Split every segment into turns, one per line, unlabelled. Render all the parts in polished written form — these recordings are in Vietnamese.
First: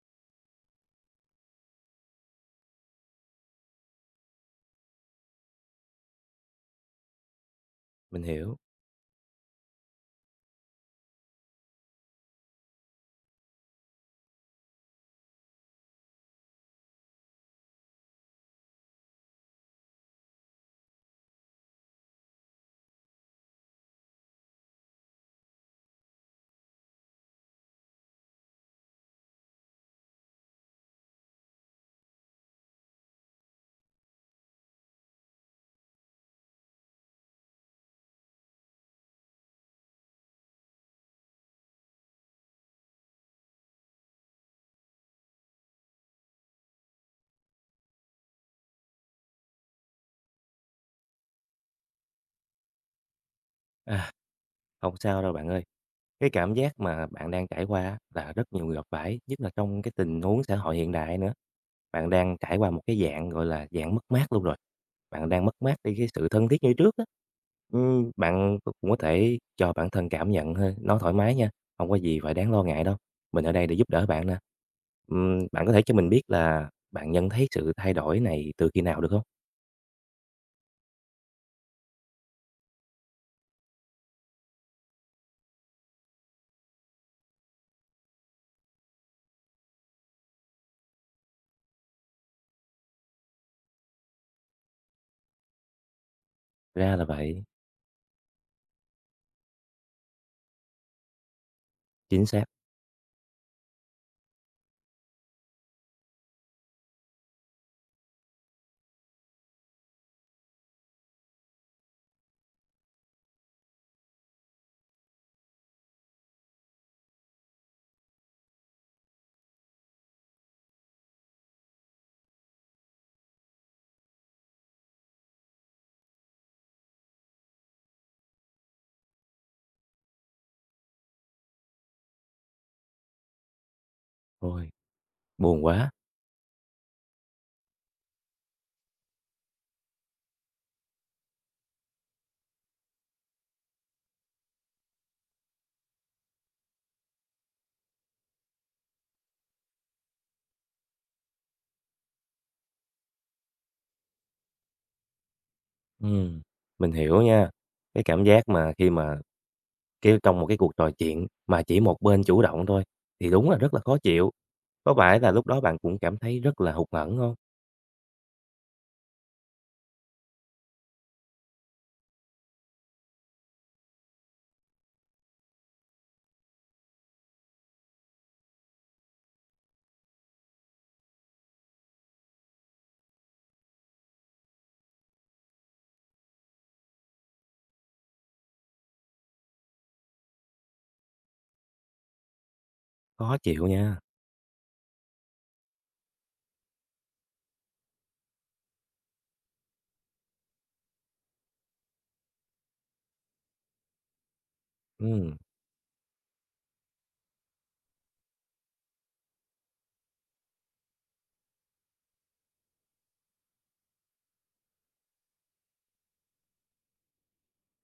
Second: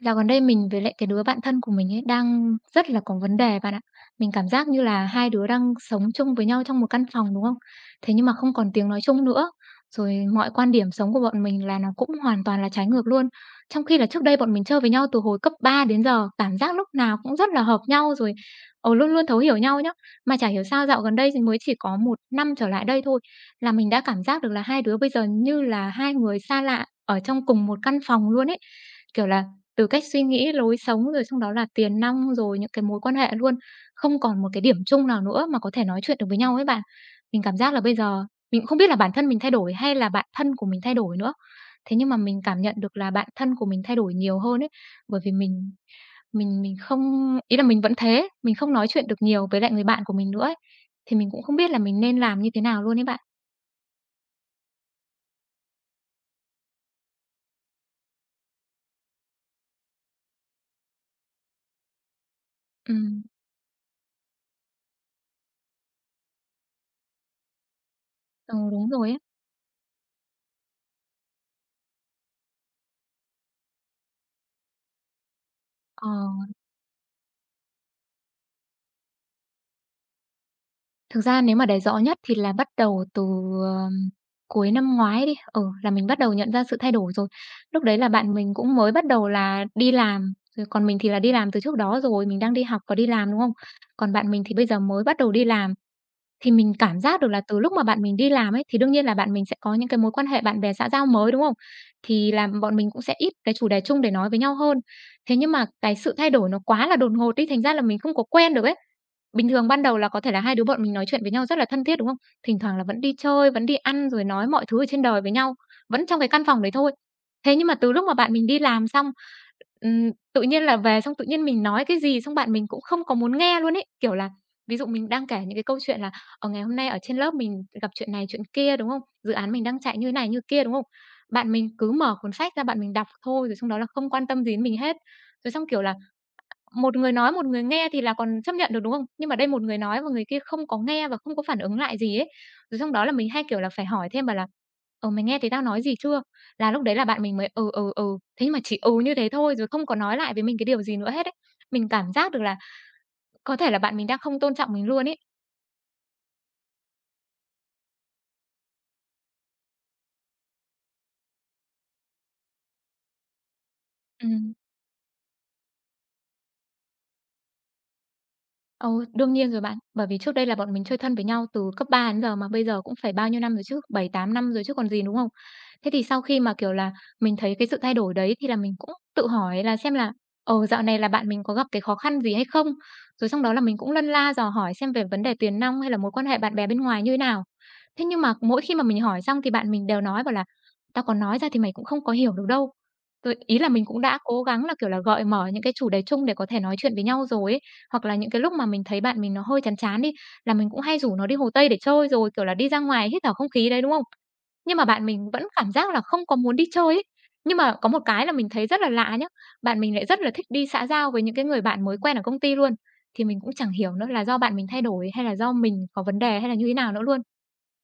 Dạo gần đây mình với lại cái đứa bạn thân của mình ấy đang rất là có vấn đề bạn ạ. Mình cảm giác như là hai đứa đang sống chung với nhau trong một căn phòng, đúng không? Thế
Mình
nhưng mà không
hiểu.
còn tiếng nói chung nữa. Rồi mọi quan điểm sống của bọn mình là nó cũng hoàn toàn là trái ngược luôn. Trong khi là trước đây bọn mình chơi với nhau từ hồi cấp 3 đến giờ, cảm giác lúc nào cũng rất là hợp nhau rồi luôn luôn thấu hiểu nhau nhá. Mà chả hiểu sao dạo gần đây thì mới chỉ có một năm trở lại đây thôi là mình đã cảm giác được là hai đứa bây giờ như là hai người xa lạ ở trong cùng một căn phòng luôn ấy. Kiểu là từ cách suy nghĩ, lối sống, rồi xong đó là tiền nong, rồi những cái mối quan hệ luôn, không còn một cái điểm chung nào nữa mà có thể nói chuyện được với nhau ấy bạn. Mình cảm giác là bây giờ mình cũng không biết là bản thân mình thay đổi hay là bạn thân của mình thay đổi nữa. Thế nhưng mà mình cảm nhận được là bạn thân của mình thay đổi nhiều hơn ấy, bởi vì mình mình không ý là mình vẫn thế, mình không nói chuyện được nhiều với lại người bạn của mình nữa ấy. Thì mình cũng không biết là mình nên làm như thế nào luôn ấy bạn.
À, Không sao đâu bạn ơi. Cái cảm giác mà bạn đang trải qua á là rất nhiều người gặp phải, nhất là trong cái tình huống xã hội hiện đại nữa. Bạn đang trải qua một cái
Ừm,
dạng, gọi là, dạng mất mát luôn rồi. Bạn đang mất mát đi cái sự thân thiết như trước á.
ừ,
Bạn
đúng
cũng có
rồi ấy.
thể cho bản thân cảm nhận thôi, nó thoải mái nha, không có gì phải đáng lo ngại đâu. Mình ở đây để giúp đỡ bạn nè. Bạn có thể cho
Ờ.
mình biết là bạn nhận thấy sự thay đổi này từ khi nào được không?
Thực ra nếu mà để rõ nhất thì là bắt đầu từ, ờm, cuối năm ngoái đi, ừ, là mình bắt đầu nhận ra sự thay đổi rồi. Lúc đấy là bạn mình cũng mới bắt đầu là đi làm, rồi còn mình thì là đi làm từ trước đó rồi, mình đang đi học và đi làm, đúng không? Còn bạn mình thì bây giờ mới bắt đầu đi làm, thì mình
Ra
cảm
là
giác được là
vậy.
từ lúc mà bạn mình đi làm ấy, thì đương nhiên là bạn mình sẽ có những cái mối quan hệ bạn bè xã giao mới, đúng không?
Chính
Thì
xác.
là bọn mình cũng sẽ ít cái chủ đề chung để nói với nhau hơn. Thế nhưng mà cái sự thay đổi nó quá là đột ngột đi, thành ra là mình không có quen được ấy. Bình thường ban đầu là có thể là hai đứa bọn mình nói chuyện với nhau rất là thân thiết, đúng không? Thỉnh thoảng là vẫn đi chơi, vẫn đi ăn rồi nói mọi thứ ở trên đời với nhau, vẫn trong cái căn phòng đấy thôi. Thế nhưng mà từ lúc mà bạn mình đi làm xong, tự nhiên là về xong tự nhiên mình nói cái gì xong bạn mình cũng không có muốn nghe luôn ấy. Kiểu là, ví dụ mình đang kể những cái câu chuyện là, ở ngày hôm nay ở trên lớp mình gặp chuyện này chuyện kia, đúng không? Dự án mình đang chạy như này như kia, đúng không? Bạn mình cứ mở cuốn sách ra bạn mình đọc thôi, rồi xong đó là không quan tâm gì đến
Ôi,
mình hết. Rồi
buồn
xong, kiểu
quá!
là, một người nói, một người nghe thì là còn chấp nhận được, đúng không? Nhưng mà đây một người nói và người kia không có nghe và không có phản ứng lại gì ấy. Rồi xong đó là mình hay, kiểu là, phải hỏi thêm bảo là "Ờ, mày nghe thấy tao nói gì chưa?" Là lúc đấy là bạn mình mới "Ừ, ừ, ừ." Thế nhưng mà chỉ "ừ" như thế thôi, rồi không có nói lại với mình cái điều gì nữa hết ấy. Mình cảm giác được là có thể là bạn mình đang không tôn trọng mình luôn ấy.
Ừm, mình hiểu nha. Cái cảm giác mà khi mà cái trong một cái cuộc trò chuyện mà chỉ một bên chủ động thôi thì đúng là rất là khó chịu.
Ừm.
Có phải là lúc đó bạn cũng cảm thấy rất là hụt hẫng không?
Ồ, đương nhiên rồi bạn. Bởi vì trước đây là bọn mình chơi thân với nhau từ cấp 3 đến giờ mà bây giờ cũng phải bao nhiêu năm rồi chứ, 7 8 năm rồi chứ còn gì, đúng không? Thế thì sau khi mà, kiểu là, mình thấy cái sự thay đổi đấy thì là mình cũng tự hỏi là xem là, ờ, dạo này là bạn mình có gặp cái khó khăn gì hay không? Rồi xong đó là mình cũng lân la dò hỏi xem về vấn đề tiền nong hay là mối quan hệ bạn bè bên ngoài như thế nào. Thế nhưng mà mỗi khi mà mình hỏi xong thì bạn mình đều nói bảo là "Tao còn nói ra thì mày cũng không có hiểu được đâu." Rồi
Khó
ý
chịu
là mình
nha.
cũng đã cố gắng là, kiểu là, gợi mở những cái chủ đề chung để có thể nói chuyện với nhau rồi ấy, hoặc là những cái lúc mà mình thấy bạn mình nó hơi chán chán đi, là mình cũng hay rủ nó đi Hồ Tây để chơi, rồi, kiểu là, đi ra ngoài hít thở không khí đấy, đúng không? Nhưng mà bạn mình
Ừm,
vẫn cảm giác là không có muốn đi chơi ấy. Nhưng mà có một cái là mình thấy rất là lạ nhá, bạn mình lại rất là thích đi xã giao với những cái người bạn mới quen ở công ty luôn, thì mình cũng chẳng hiểu nữa là do bạn mình thay đổi hay là do mình có vấn đề hay là như thế nào nữa luôn.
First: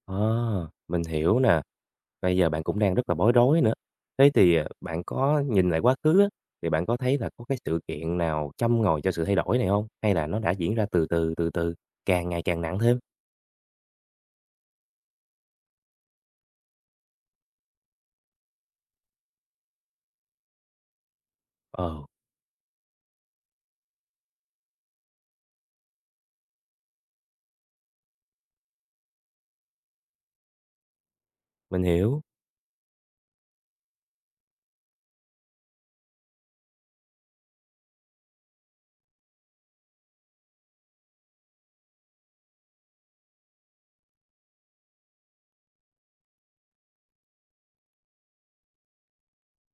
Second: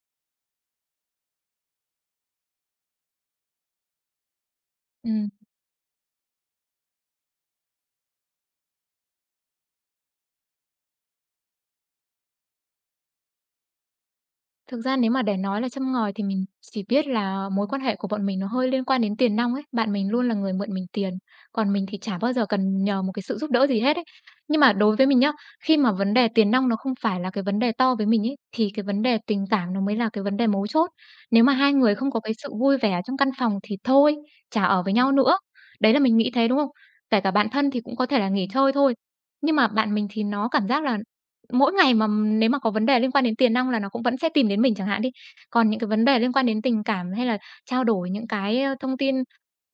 ờ, mình hiểu nè. Bây giờ bạn cũng đang rất là bối rối nữa. Thế thì, bạn
Ừm.
có nhìn lại quá khứ á, thì bạn có thấy là có cái sự kiện nào châm ngòi cho sự thay đổi này không? Hay là nó đã diễn ra từ từ, càng ngày càng nặng thêm?
Thực ra nếu mà để nói là châm ngòi thì mình chỉ biết là mối quan hệ của bọn mình nó hơi liên quan đến tiền nong ấy, bạn mình luôn là người mượn mình tiền, còn mình thì
Ờ,
chả bao giờ cần nhờ một cái sự giúp đỡ gì hết ấy. Nhưng mà đối với mình nhá, khi mà vấn đề tiền nong nó không phải là cái vấn đề to với mình ấy, thì cái vấn đề tình cảm nó mới là cái vấn đề mấu chốt. Nếu mà hai
mình
người không có
hiểu,
cái sự vui vẻ trong căn phòng thì thôi, chả ở với nhau nữa. Đấy là mình nghĩ thế, đúng không? Kể cả bạn thân thì cũng có thể là nghỉ chơi thôi, nhưng mà bạn mình thì nó cảm giác là mỗi ngày mà nếu mà có vấn đề liên quan đến tiền nong là nó cũng vẫn sẽ tìm đến mình chẳng hạn đi. Còn những cái vấn đề liên quan đến tình cảm hay là trao đổi những cái, thông tin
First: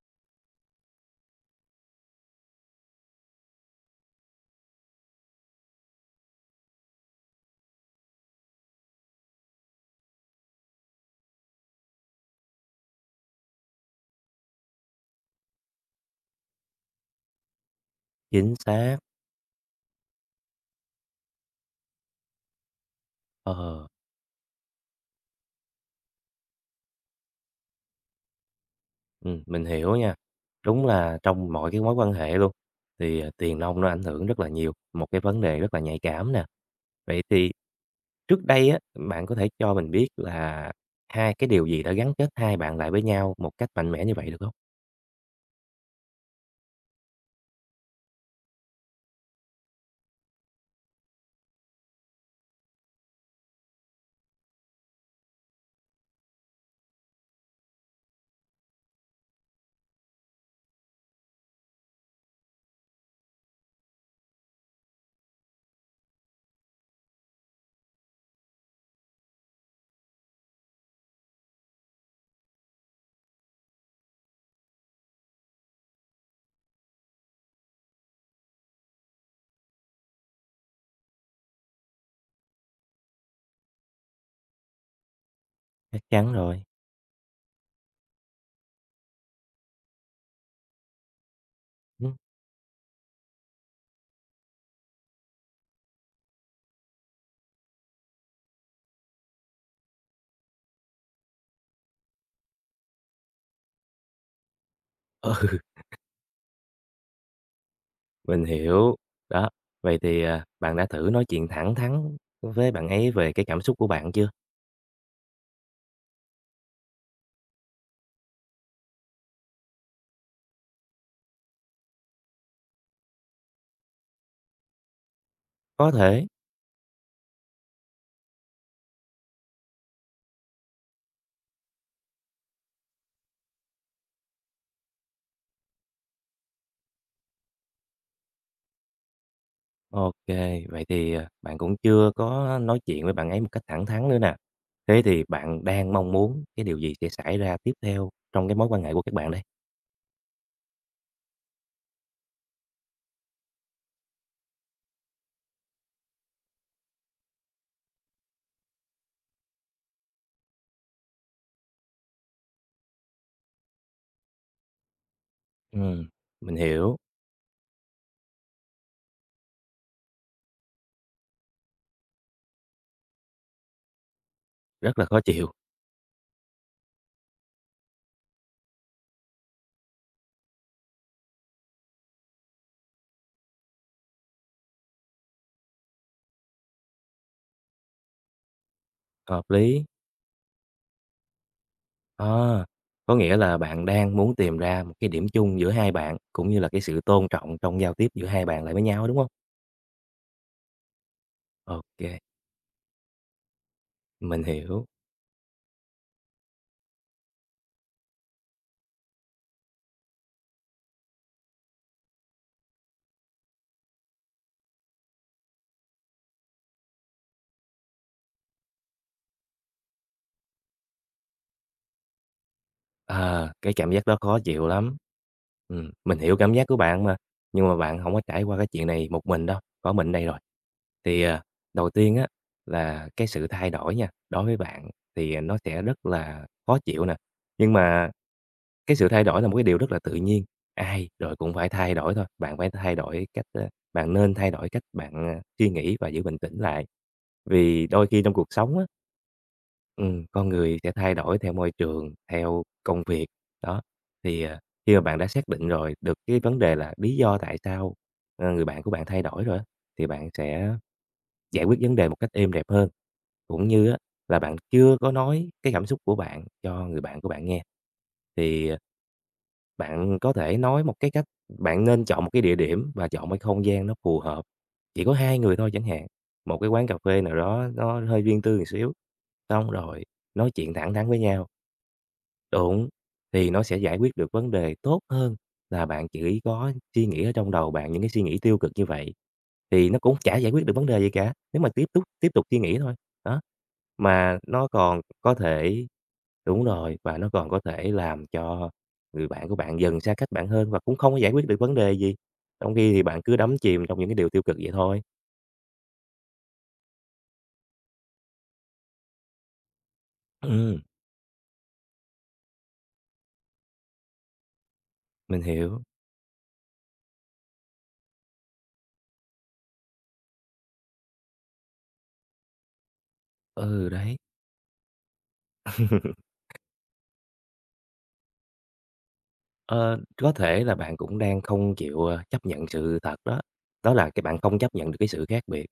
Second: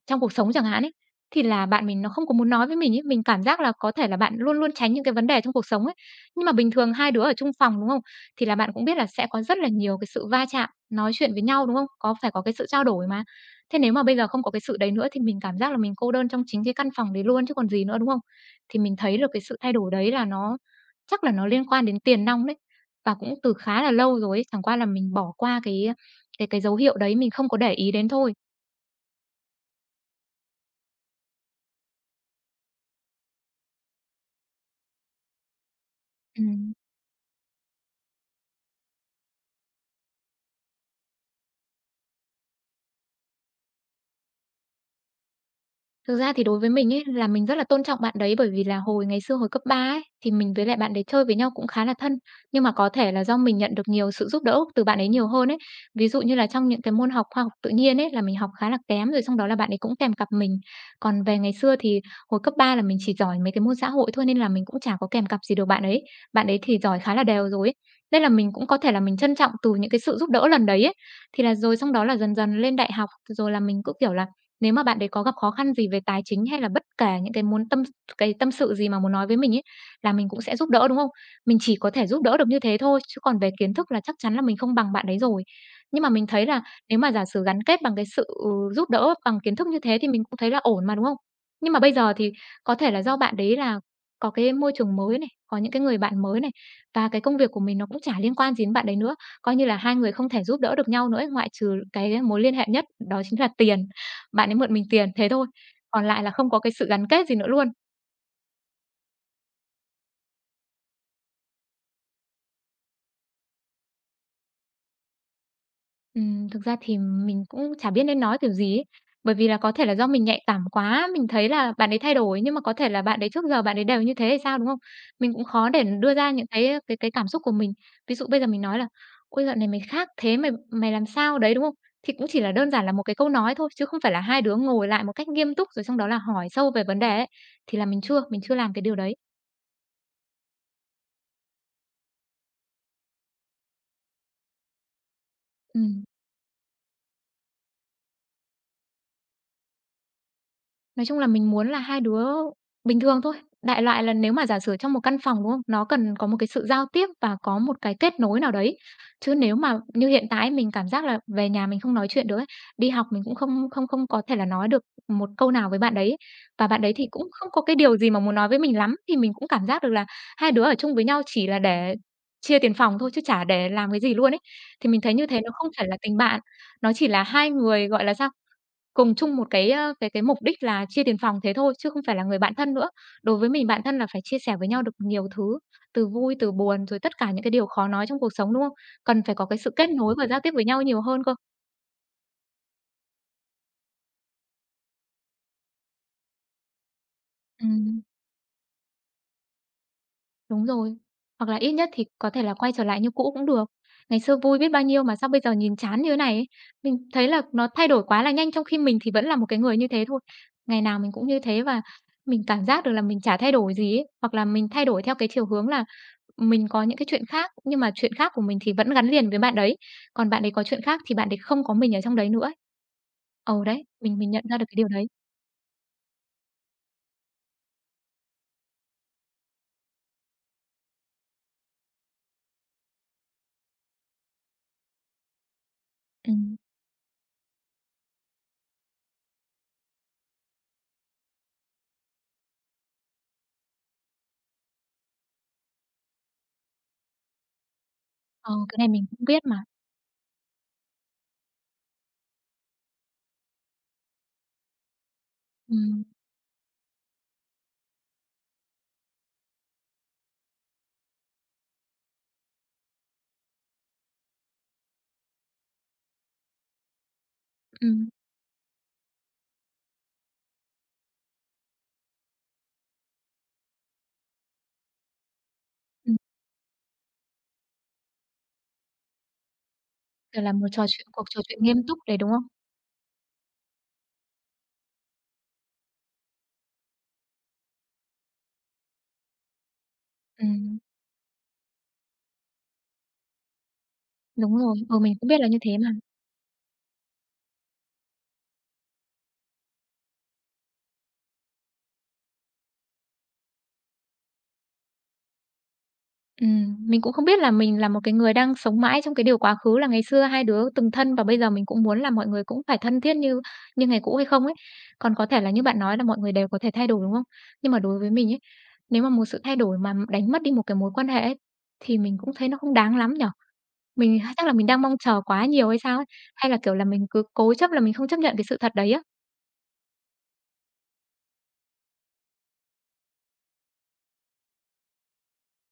trong cuộc sống chẳng hạn ấy, thì là bạn mình nó không có muốn nói với mình ấy, mình cảm giác là có thể là bạn luôn luôn tránh những cái vấn đề trong cuộc sống ấy. Nhưng mà bình thường hai đứa ở chung phòng, đúng không? Thì là bạn cũng biết là sẽ có rất là nhiều cái sự va chạm, nói chuyện với nhau, đúng không? Có phải có cái sự trao đổi mà. Thế nếu mà bây giờ không có cái sự đấy nữa thì mình cảm giác là mình cô đơn trong chính cái căn phòng đấy luôn chứ còn gì nữa, đúng không?
chính
Thì mình
xác,
thấy được cái sự thay đổi đấy là nó chắc là nó liên quan đến tiền nong đấy. Và cũng từ khá
ờ.
là lâu rồi ấy, chẳng qua là mình bỏ qua cái dấu hiệu đấy, mình không có để ý đến thôi.
Mình hiểu nha. Đúng là trong mọi cái mối quan hệ luôn, thì, tiền nong nó ảnh hưởng rất là nhiều, một cái vấn đề rất là nhạy cảm nè.
Ừm.
Vậy thì trước đây á, bạn có thể cho mình biết là hai cái điều gì đã gắn kết hai bạn lại với nhau một cách mạnh mẽ như vậy được không?
Thực ra thì đối với mình ấy, là mình rất là tôn trọng bạn đấy, bởi vì là hồi ngày xưa hồi cấp 3 ấy, thì mình với lại bạn đấy chơi với nhau cũng khá là thân. Nhưng mà có thể là do mình nhận được nhiều sự giúp đỡ từ bạn ấy nhiều hơn ấy. Ví dụ như là trong những cái môn học khoa học tự nhiên ấy, là mình học khá là kém, rồi xong đó là bạn ấy cũng kèm cặp mình. Còn về ngày xưa thì hồi cấp 3 là mình chỉ giỏi mấy cái môn xã hội thôi, nên là mình cũng chả có kèm cặp gì được bạn ấy. Bạn ấy thì giỏi khá là đều rồi ấy. Nên là mình cũng có thể là mình trân trọng từ những cái sự giúp đỡ lần đấy ấy. Thì là rồi xong đó là dần dần lên đại học, rồi là mình cứ, kiểu là, nếu mà bạn đấy có gặp khó khăn gì về tài chính hay là bất kể những cái muốn tâm cái tâm sự gì mà muốn nói với mình ấy, là mình cũng sẽ giúp đỡ, đúng không? Mình chỉ có thể giúp đỡ được như thế thôi, chứ còn về kiến thức là chắc chắn là mình không bằng bạn đấy rồi. Nhưng
Chắc
mà mình
chắn
thấy là
rồi.
nếu mà giả sử gắn kết bằng giúp đỡ bằng kiến thức như thế thì mình cũng thấy là ổn mà, đúng không? Nhưng mà bây
Ừm,
giờ thì có thể là do bạn đấy là có cái môi trường mới này, có những cái người bạn mới này, và cái công việc của mình nó cũng chả liên quan gì đến bạn đấy nữa, coi như là hai người không thể giúp đỡ được nhau nữa ấy, ngoại trừ cái mối liên hệ nhất đó chính là tiền. Bạn ấy mượn mình tiền, thế
ừ,
thôi, còn lại là không có cái sự gắn kết gì nữa luôn.
mình hiểu. Đó, vậy thì, bạn đã thử nói chuyện thẳng thắn với bạn ấy về cái cảm xúc của bạn chưa?
Thực ra thì mình cũng chả biết nên nói kiểu gì ấy, bởi vì là có thể là do mình nhạy cảm quá, mình thấy là bạn ấy thay đổi, nhưng mà có thể là bạn ấy trước giờ bạn ấy đều như thế thì sao, đúng không? Mình cũng khó để
Có
đưa
thể.
ra những cái cảm xúc của mình. Ví dụ bây giờ mình nói là "Ôi, dạo này mày khác thế, mày mày làm sao đấy?" đúng không? Thì cũng chỉ là đơn giản là một cái câu nói thôi, chứ không phải là hai đứa ngồi lại một cách nghiêm túc rồi xong đó là hỏi sâu về vấn đề ấy, thì là mình chưa làm cái điều đấy.
OK, vậy thì, bạn cũng chưa có nói chuyện với bạn ấy một cách thẳng thắn nữa nè. Thế thì bạn đang
Ừm.
mong muốn cái điều gì sẽ xảy ra tiếp theo trong cái mối quan hệ của các bạn đây?
Nói chung là mình muốn là hai đứa bình thường thôi. Đại loại là nếu mà giả sử trong một căn phòng, đúng không? Nó cần có một cái sự giao tiếp và có một cái kết nối nào đấy. Chứ nếu mà như hiện tại mình cảm giác là về nhà mình không nói chuyện được ấy, đi học mình cũng không không không có thể là nói được một câu nào với bạn đấy
Ừm,
ấy.
mình
Và bạn đấy
hiểu,
thì cũng không có cái điều gì mà muốn nói với mình lắm, thì mình cũng cảm giác được là hai đứa ở chung với nhau chỉ là để chia tiền phòng thôi chứ chả để làm cái gì luôn ấy. Thì
rất
mình
là
thấy
khó
như thế nó
chịu,
không phải là tình bạn, nó chỉ là hai người, gọi là, sao cùng chung một cái, a, cái cái mục đích là chia tiền phòng thế thôi, chứ không phải là người bạn thân nữa. Đối với mình, bạn thân là phải chia sẻ với nhau được nhiều thứ, từ vui, từ buồn, rồi tất cả những cái điều khó nói trong cuộc sống, đúng không? Cần phải có
hợp
cái sự
lý.
kết nối và giao tiếp với nhau nhiều hơn cơ.
À, có nghĩa là bạn đang muốn tìm ra một cái điểm chung giữa hai bạn, cũng như là cái sự tôn trọng trong giao
Ừm.
tiếp giữa hai bạn lại với nhau, đúng không?
Đúng rồi. Hoặc là ít nhất thì
OK,
có thể là quay trở lại như cũ cũng được. Ngày xưa
mình
vui biết bao
hiểu.
nhiêu mà sao bây giờ nhìn chán như thế này ấy. Mình thấy là nó thay đổi quá là nhanh trong khi mình thì vẫn là một cái người như thế thôi. Ngày nào mình cũng như thế và mình cảm giác được là mình chả thay đổi gì ấy, hoặc là mình thay đổi theo cái chiều hướng là mình có những cái chuyện khác, nhưng mà chuyện khác của mình thì vẫn gắn liền với bạn đấy, còn bạn ấy có chuyện khác thì bạn ấy không có mình ở trong đấy nữa ấy.
Ờ,
Ừ,
cái
đấy,
cảm giác
mình
đó
mình
khó
nhận ra được
chịu
cái điều
lắm.
đấy.
Mình hiểu cảm giác của bạn mà, nhưng mà bạn hổng có trải qua cái chuyện này một mình đâu, có mình đây rồi. Thì, đầu tiên á, là cái sự thay đổi nha, đối với bạn thì, nó sẽ rất là
Ừm,
khó chịu nè, nhưng mà cái sự thay đổi là một cái điều rất là tự nhiên, ai rồi cũng phải thay đổi thôi, bạn phải thay đổi cách, bạn nên thay đổi cách bạn, suy nghĩ và giữ bình tĩnh lại. Vì đôi khi trong cuộc
ờ, cái
sống á
này mình cũng biết mà.
con người sẽ thay đổi theo môi trường, theo công việc, đó. Thì, khi mà bạn đã xác định rồi
Ừm,
được cái vấn đề là lý do tại sao, người bạn của bạn thay đổi rồi á, thì bạn sẽ giải quyết vấn đề một cách êm đẹp hơn, cũng như á là bạn chưa có nói cái cảm xúc của bạn cho người bạn của bạn nghe.
ừm.
Thì, bạn có thể nói một cái cách, bạn nên chọn một cái địa điểm và chọn một cái không gian nó phù hợp, chỉ có 2 người thôi chẳng hạn, một cái quán cà phê nào đó nó hơi riêng tư một xíu, xong rồi
Kiểu là
nói
một
chuyện
trò
thẳng
chuyện
thắn với
cuộc trò
nhau.
chuyện nghiêm túc đấy, đúng không?
Đúng, thì nó sẽ giải quyết được vấn đề tốt hơn là bạn chỉ có suy nghĩ ở trong đầu bạn những cái suy nghĩ tiêu cực như vậy, thì nó cũng chả giải quyết được
Ừm,
vấn đề gì cả, nếu mà tiếp tục suy nghĩ thôi, đó. Mà
đúng
nó
rồi, ừ,
còn
mình cũng
có
biết là như thế
thể
mà.
đúng rồi, và nó còn có thể làm cho người bạn của bạn dần xa cách bạn hơn và cũng không có giải quyết được vấn đề gì, trong khi thì bạn cứ đắm chìm trong những cái điều tiêu cực vậy thôi.
Mình cũng không biết là mình là một cái người đang sống mãi trong cái điều quá khứ là ngày xưa hai đứa
Ừm,
từng thân và bây giờ mình cũng muốn là mọi người cũng phải thân thiết như như ngày cũ hay không ấy. Còn có thể
mình
là như bạn
hiểu,
nói là mọi người đều có thể thay đổi, đúng không? Nhưng mà đối với mình ấy, nếu mà một sự thay đổi mà đánh mất đi một cái mối quan hệ ấy, thì mình cũng thấy nó không đáng lắm nhở.
ừ, đấy.
Mình chắc là mình đang mong chờ quá nhiều hay sao ấy? Hay là, kiểu là, mình cứ cố chấp là mình không chấp nhận cái sự thật đấy á?
Ờ, có thể là bạn cũng đang không chịu, chấp nhận sự thật đó, đó là cái bạn không chấp nhận được cái sự khác biệt.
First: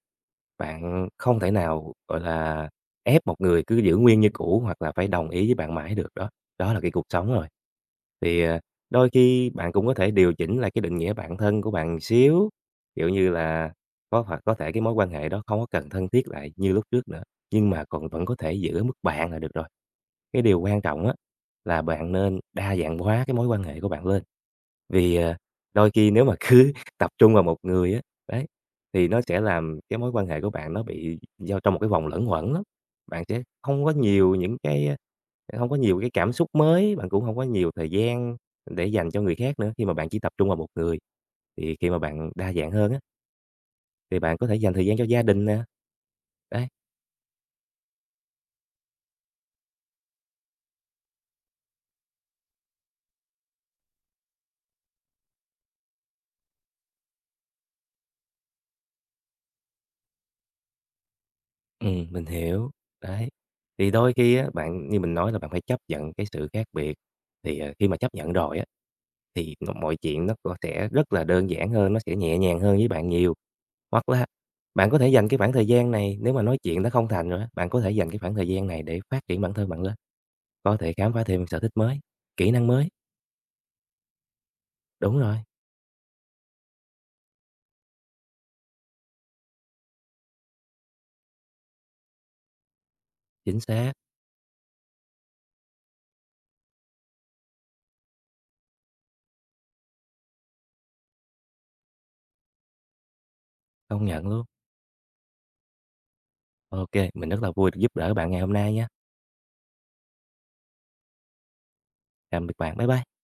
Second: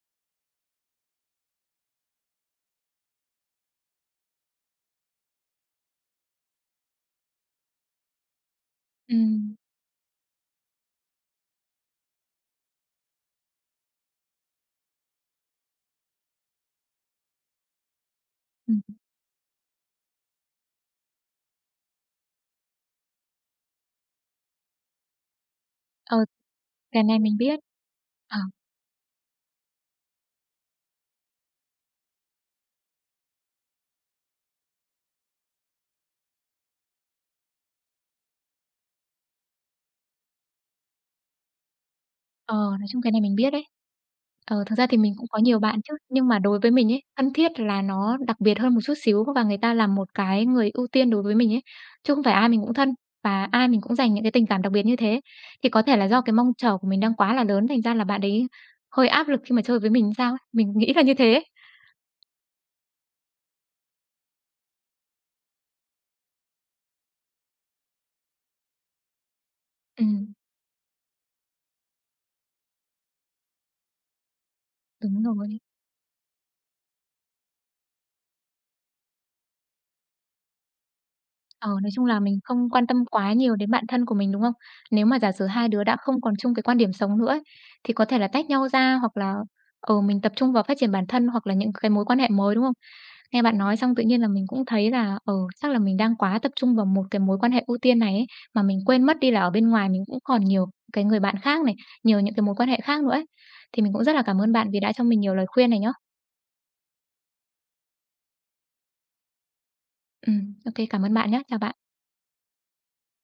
Bạn không thể nào, gọi là, ép một người cứ giữ nguyên như cũ hoặc là phải đồng ý với bạn mãi được đó, đó là cái cuộc sống rồi. Thì, đôi khi
Ừm,
bạn cũng có thể điều chỉnh lại cái định nghĩa bản thân của bạn xíu, kiểu như là, có hoặc có thể cái mối quan hệ đó không có cần thân thiết lại như lúc trước nữa, nhưng mà còn vẫn có thể giữ
ừm.
ở mức bạn là được rồi. Cái điều quan trọng á, là bạn nên đa dạng hóa cái mối quan hệ của bạn lên. Vì, đôi khi
Ờ.
nếu mà cứ
Cái
tập
này
trung
mình
vào một
biết.
người á,
Ờ,
đấy, thì nó sẽ làm cái mối quan hệ của bạn nó bị giao trong một cái vòng lẫn quẩn lắm. Bạn sẽ không có nhiều những cái, hông có nhiều cái cảm xúc mới, bạn cũng không có nhiều thời gian để dành cho người khác nữa khi mà bạn chỉ tập trung vào một người. Thì khi mà bạn đa
ờ,
dạng
nói
hơn á,
chung cái này mình biết đấy.
thì bạn có thể
Ờ,
dành
thực
thời
ra thì
gian cho
mình
gia
cũng có
đình nè.
nhiều bạn chứ, nhưng mà đối
Đấy,
với mình ấy, thân thiết là nó đặc biệt hơn một chút xíu và người ta là một cái người ưu tiên đối với mình ấy, chứ không phải ai mình cũng thân và ai mình cũng dành những cái tình cảm đặc biệt như thế. Thì có thể là do cái mong chờ của mình đang quá là lớn, thành ra là bạn ấy hơi áp lực khi mà chơi với mình sao ấy, mình nghĩ là như thế.
Mình hiểu. Đấy, thì đôi khi á, bạn như mình nói là bạn phải chấp nhận cái sự khác biệt, thì, khi mà chấp nhận rồi á, thì nó mọi chuyện
Ừm,
nó cũng sẽ rất là đơn giản hơn, nó sẽ nhẹ nhàng hơn với bạn nhiều. Hoặc là bạn có thể
đúng
dành cái khoảng
rồi.
thời gian này, nếu mà nói chuyện nó không thành rồi á, bạn có thể dành cái khoảng thời gian này để phát triển bản thân bạn lên, có thể khám phá thêm sở
Ờ,
thích
nói
mới,
chung là mình
kỹ năng
không quan
mới.
tâm quá nhiều đến bạn thân của mình, đúng không? Nếu mà
Đúng
giả
rồi,
sử hai đứa đã không còn chung cái quan điểm sống nữa ấy, thì có thể là tách nhau ra hoặc là, ừ, mình tập trung vào phát triển bản thân hoặc là những cái mối quan hệ mới, đúng không? Nghe bạn
chính
nói
xác,
xong tự nhiên là mình cũng thấy là, ừ, chắc là mình đang quá tập trung vào một cái mối quan hệ ưu tiên này ấy, mà mình quên mất đi là ở bên ngoài mình cũng còn nhiều cái người bạn khác này, nhiều những cái mối quan hệ khác nữa ấy. Thì mình cũng
công
rất là
nhận
cảm
luôn.
ơn bạn vì đã cho mình nhiều lời khuyên này nhá.
OK, mình rất là vui được giúp đỡ bạn ngày hôm nay nha.
Ô cảm ơn bạn nhé. Chào bạn.
Tạm biệt bạn, bye bye.